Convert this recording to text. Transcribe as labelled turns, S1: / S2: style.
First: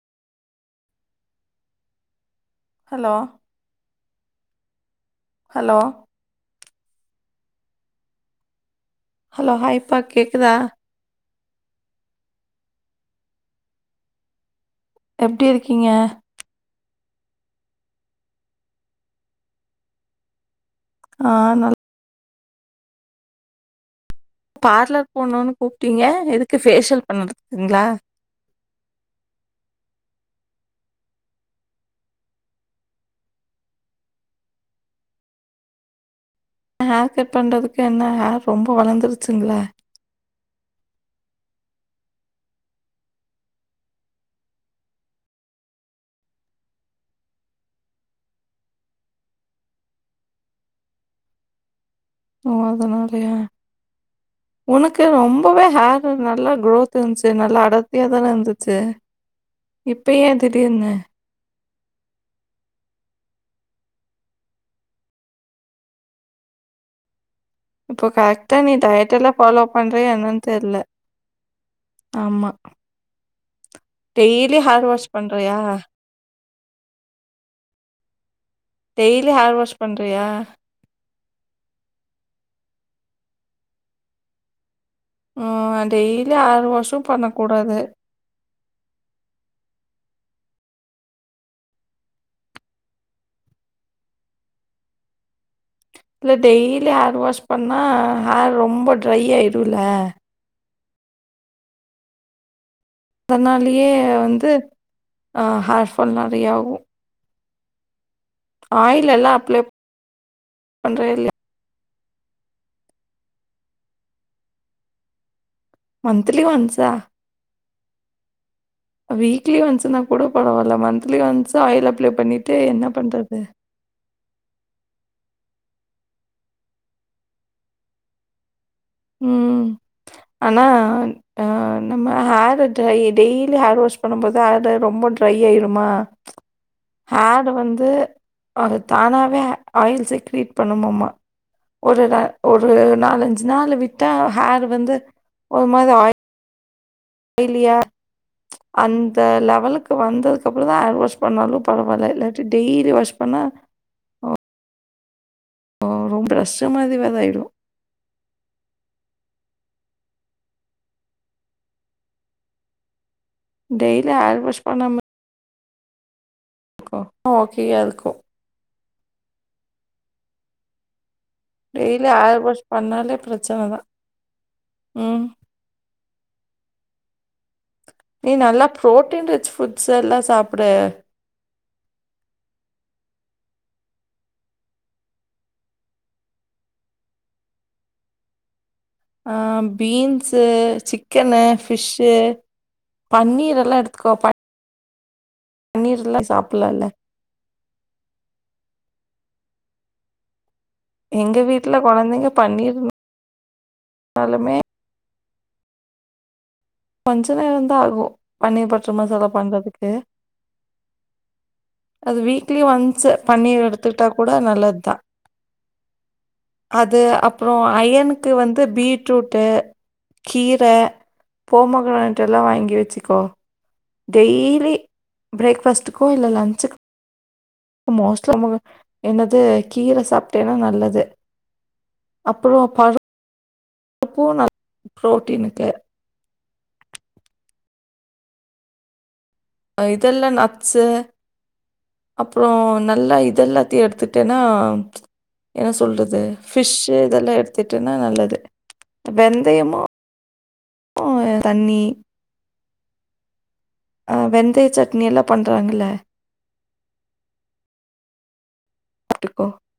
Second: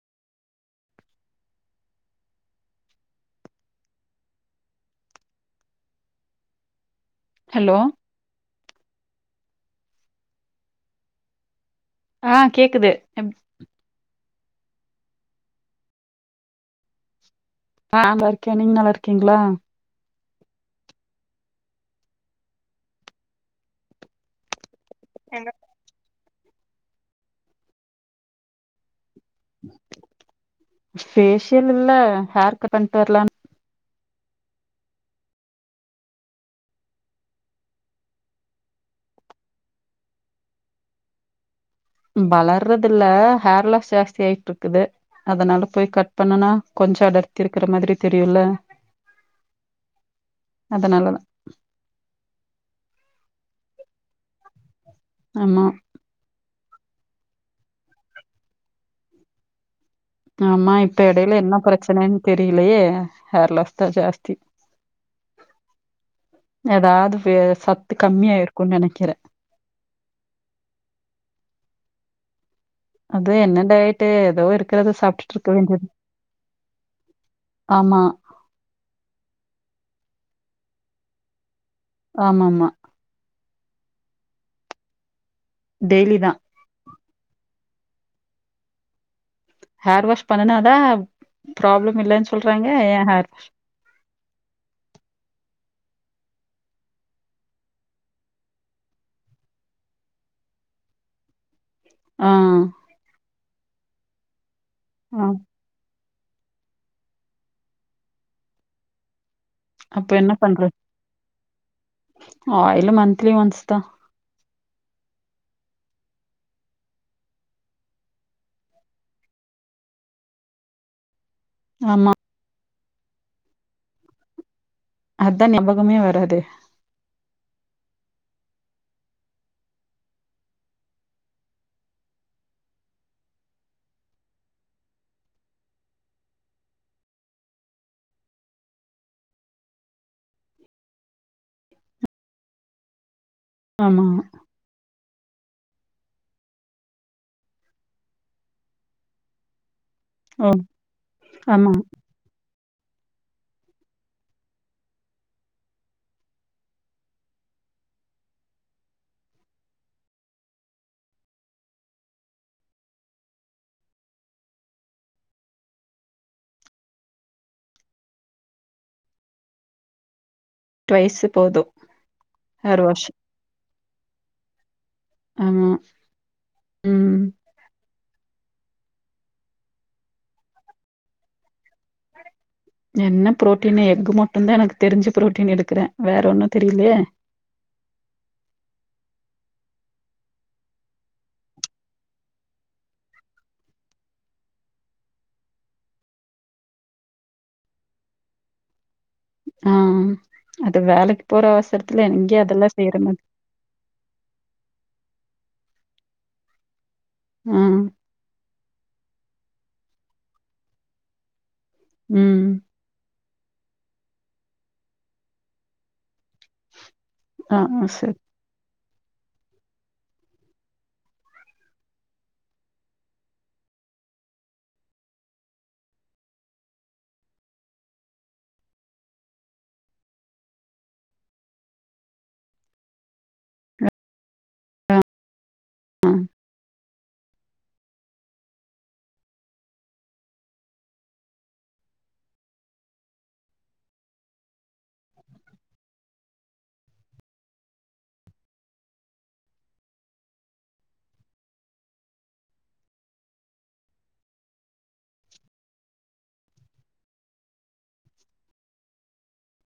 S1: Hello hello
S2: hello
S1: hello ஹாய்ப்பா கேக்குதா
S2: ஆ கேக்குது எப்
S1: எப்டி இருக்கீங்க
S2: அ போயிருக்கே நீங் நல்லாருக்கீங்களா
S1: ஆ நல் பார்லர்
S2: என்ன?
S1: போணுன்னு கூப்ட்டீங்க எதுக்கு ஃபேஷியல் பண்ணதுக்குங்களா
S2: ஃபேஷியல் இல்ல ஹேர்கட் பண்ட்டு வரலான்னு
S1: ஹேர்க்கட் பண்றதுக்கு என்ன ஹேர் ரொம்ப வளந்துருச்சுங்களா
S2: வளர்றது இல்ல ஹேர் லாஸ் ஜாஸ்தி ஆயிட்டுருக்குது அதனால போய் கட் பண்ணுனா கொஞ்சோ அடர்த்தி இருக்குற மாதிரி தெரியுல்ல அதனாலதா
S1: ஓ அதனாலயா உனக்கு
S2: ஆமா
S1: ரொம்பவே ஹே ர் நல்லா குரோத் இருந்துச்சு நல்லா அடர்த்தியா தான இருந்துச்சு இப்ப ஏ
S2: ஆமா
S1: திடீர்னு
S2: இப்ப எடையில என்ன பிரச்சனைன்னு தெரியலையே ஹேர் லாஸ் தா ஜாஸ்தி ஏதாவது வே சத்து
S1: இப்போ
S2: கம்மியா
S1: கரெக்டா நீ
S2: இருக்குன்னு நெனைக்கற
S1: டயட் எல்லா ஃபாலோ பண்றயா என்னன்னு தெரில ஆமா
S2: அது என்ன டயட்டு ஏதோ
S1: டெய்லி ஹேர்
S2: இருக்கறத
S1: வாஷ்
S2: சாப்ட்டுட்டு இருக்க
S1: பண்றியா
S2: வேண்டியது ஆமா
S1: டெய்லி ஹேர் வாஷ் பண்றியா
S2: ஆமாம்மா
S1: ம் டெய்லி ஹேர் வாஷு பண்ணக்கூடாது
S2: ஹேர் வாஷ் பண்ணுனாதா ப்ராப்ளம் இல்லன்னு சொல்றாங்க ஏ ஹேர் வாஷ்
S1: இல்ல டெய்லி ஹேர் வாஷ் பண்ணா ஹேர் ரொம்ப ட்ரை ஆயிடுல
S2: ஆ
S1: அதனாலயே வந்து ஆ ஹேர்ஃபால் நறயாகு ஆயில் எல்லா அப்லே
S2: அப்ப என்ன பண்ற
S1: பண்றியா இல்லையா
S2: ஆயிலு மந்த்லி ஒன்ஸ் தா
S1: மந்த்லி ஒண்ஸ்ஸா அ வீக்லி ஒண்ஸ்ன்னா கூட பரவால்ல மந்த்லி ஒண்ஸ் ஆயில் அப்ளை
S2: ஆமா
S1: பண்ணீட்டு என்ன பண்றது
S2: அதா ஞாபகமே வராது
S1: ம் ஆனா அ நம்ம hair dry daily hair wash பண்ணும்போது ஹேர் ரொம்ப ட்ரை ஆயிருமா ஹேர் வந்து அது தானாவே ஆயில் செக்ரீட் பண்ணுமாம்மா ஒரு ர ஒரு நாலஞ்சு நாள்
S2: ஆமா
S1: விட்டா ஹேர் வந்து ஒரு மாதிரி ஆ யிலியா அந்த லெவலுக்கு வந்ததுக்கு
S2: ஓ
S1: அப்பறோ தா ஹேர் வாஷ் பண்ணாலு
S2: ஆமா
S1: பரவால்ல இல்லாட்டி டெய்லி வாஷ் பண்ணா ஓ ரொம்ப பிரஷ்ஷு மாரி வேற ஆய்டு டெய்லி ஹேர் வாஷ் பண்ணாம கோ ஓகேயா இருக்கு
S2: ட்வைஸ்ஸு போது
S1: டெய்லி
S2: ஹேர் வாஷ்
S1: பண்ணாலே பிரச்சனை தான். ம்.
S2: ஆமா ம்
S1: நீ நல்லா ப்ரோட்டீன் ரிச் ஃபுட்ஸ் எல்லா சாப்புடு
S2: என்ன ப்ரோட்டீன் எக்கு மட்டுந்தா எனக்கு தெரிஞ்சு ப்ரோட்டீன் எடுக்கற வேற ஒன்னு தெரியலயே
S1: ஆ பீன்ஸு சிக்கனு ஃபிஷ்ஷு பன்னீர் எல்லா எடுத்துக்கோ பன் பன்னீர் எல்லா சாப்பிடலால்ல
S2: ஆ அது வேலைக்கு
S1: எங்க
S2: போற
S1: வீட்ல
S2: அவசரத்துல
S1: குழந்தைங்க
S2: எங்க அதெல்லா செய்யற மாரி
S1: தாலுமே கொஞ்ச
S2: ஆ
S1: நேரந்தா ஆகு பன்னீர் பட்டர் மசாலா பண்றதுக்கு அது
S2: ம்
S1: வீக்லி ஒன்ஸ் பன்னீர் எடுத்துகிட்டா கூட நல்லது தா அது அப்புறோ
S2: ஆ ஆ. சரி
S1: அயனுக்கு வந்து பீ ட்ரூட்டு கீர போமொகிரானட்டெல்லா வாங்கி வச்சுக்கோ டெய்லி பிரேக் ஃபாஸ்ட்டுக்கு இல்ல லன்ச்சுக்கு மோஸ்ட்டா முரு என்னது கீர சாப்பிட்டேன்னா நல்லது அப்புறோ பருப் பு நல்ல ப்ரோட்டீனுக்கு
S2: ம்
S1: ஆ இதெல்லா நட்ஸு அப்புறோ நல்லா இதெல்லாத்தையு எடுத்துட்டேன்னா ச்சு என்ன சொல்றது ஃபிஷ் இதெல்லா எடுத்துட்டேனா நல்லது வெந்தயமு ம் தண்ணி ஆ வெந்தய சட்னிெல்லா பண்ணுறாங்கல உட்டுக்கோ